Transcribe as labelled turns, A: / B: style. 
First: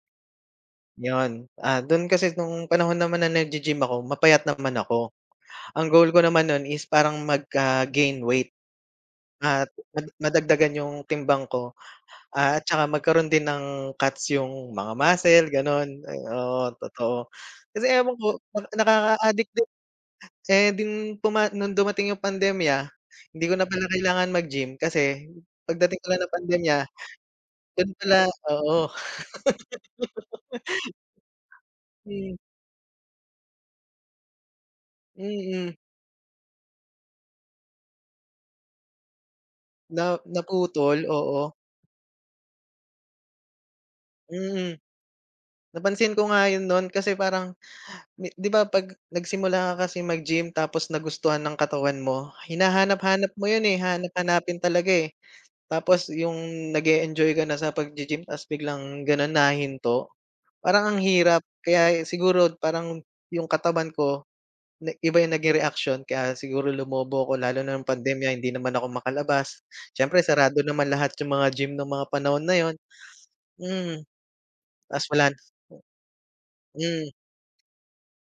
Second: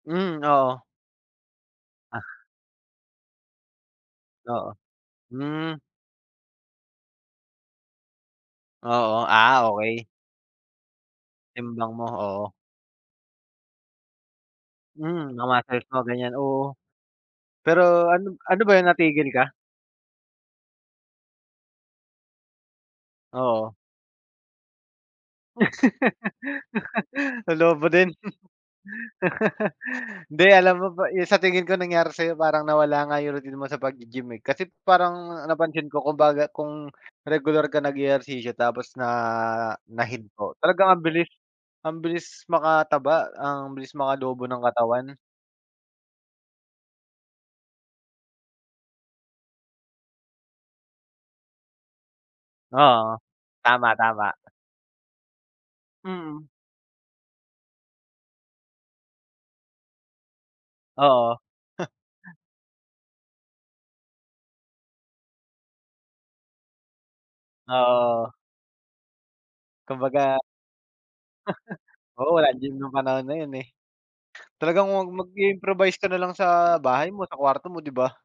A: Hmm oo.
B: 'Yon. Ah, do'n
A: Ah.
B: kasi no'ng panahon naman na nag-ge-gym ako, mapayat
A: Oo,
B: naman ako.
A: hmm.
B: Ang goal ko naman no'n is parang magka-gain weight.
A: Oo. Ah,
B: At
A: okey.
B: mad madagdagan 'yong timbang ko
A: Timbang mo, oo.
B: at saka magkaroon din ng cuts 'yong mga
A: Hmm, mga
B: muscle
A: muscles
B: gano'n.
A: mo
B: Eh,
A: ganyan,
B: oo,
A: oo.
B: totoo. Kasi
A: Pero
B: ewan ko
A: ano ano
B: para
A: ba 'yon, natigil
B: nakakaadik
A: ka?
B: din. Saya ding tuma no'ng dumating 'yong pandemya, hindi ko na
A: Oo.
B: pala kailangan mag-gym kasi pagdating pala ng pandemya,
A: Lolobo
B: do'n
A: din.
B: pala, oo.
A: Hindi alam mo ba 'yong sa tingin ko nangyari
B: Mm.
A: sa'yo, parang nawala nga 'yong routine mo sa pag-ge-gym eh. Kasi parang
B: Mm.
A: napansin ko kumbaga kung regular ka nag-ehersisyo tapos na
B: Na
A: nahinto, talagang ang
B: naputol,
A: bilis,
B: oo.
A: ang bilis makataba, ang bilis makalobo ng
B: Mm.
A: katawan.
B: Napansin ko nga 'yon no'n kasi parang di 'di ba 'pag nagsimula ka kasi mag-gym, tapos nagustuhan ng katawan mo,
A: Oo.
B: hinahanap-hanap mo 'yon, eh.
A: Tama, tama.
B: Hahanap-hanapin talaga, eh. Tapos
A: Mm.
B: 'yong nag-e-enjoy ka na sa pag-ge-gym tas biglang gano'n nahinto, parang ang
A: Oo.
B: hirap.
A: Ha
B: Kaya e siguro parang 'yong katawan ko na iba yung naging reaksyon kaya siguro lumobo ako, lalo na no'ng
A: Oo.
B: pandemya hindi naman ako makalabas. Siyempre
A: Kumbaga
B: sarado naman lahat 'yong mga gym no'ng mga
A: Oo,
B: panahon na
A: walang gym
B: 'yon,
A: no'ng panahon na 'yon, eh.
B: mm.
A: Talagang mag
B: Tas wala na
A: mag-i-improvise ka na lang sa bahay
B: Mm.
A: mo, sa kwarto mo, 'di ba?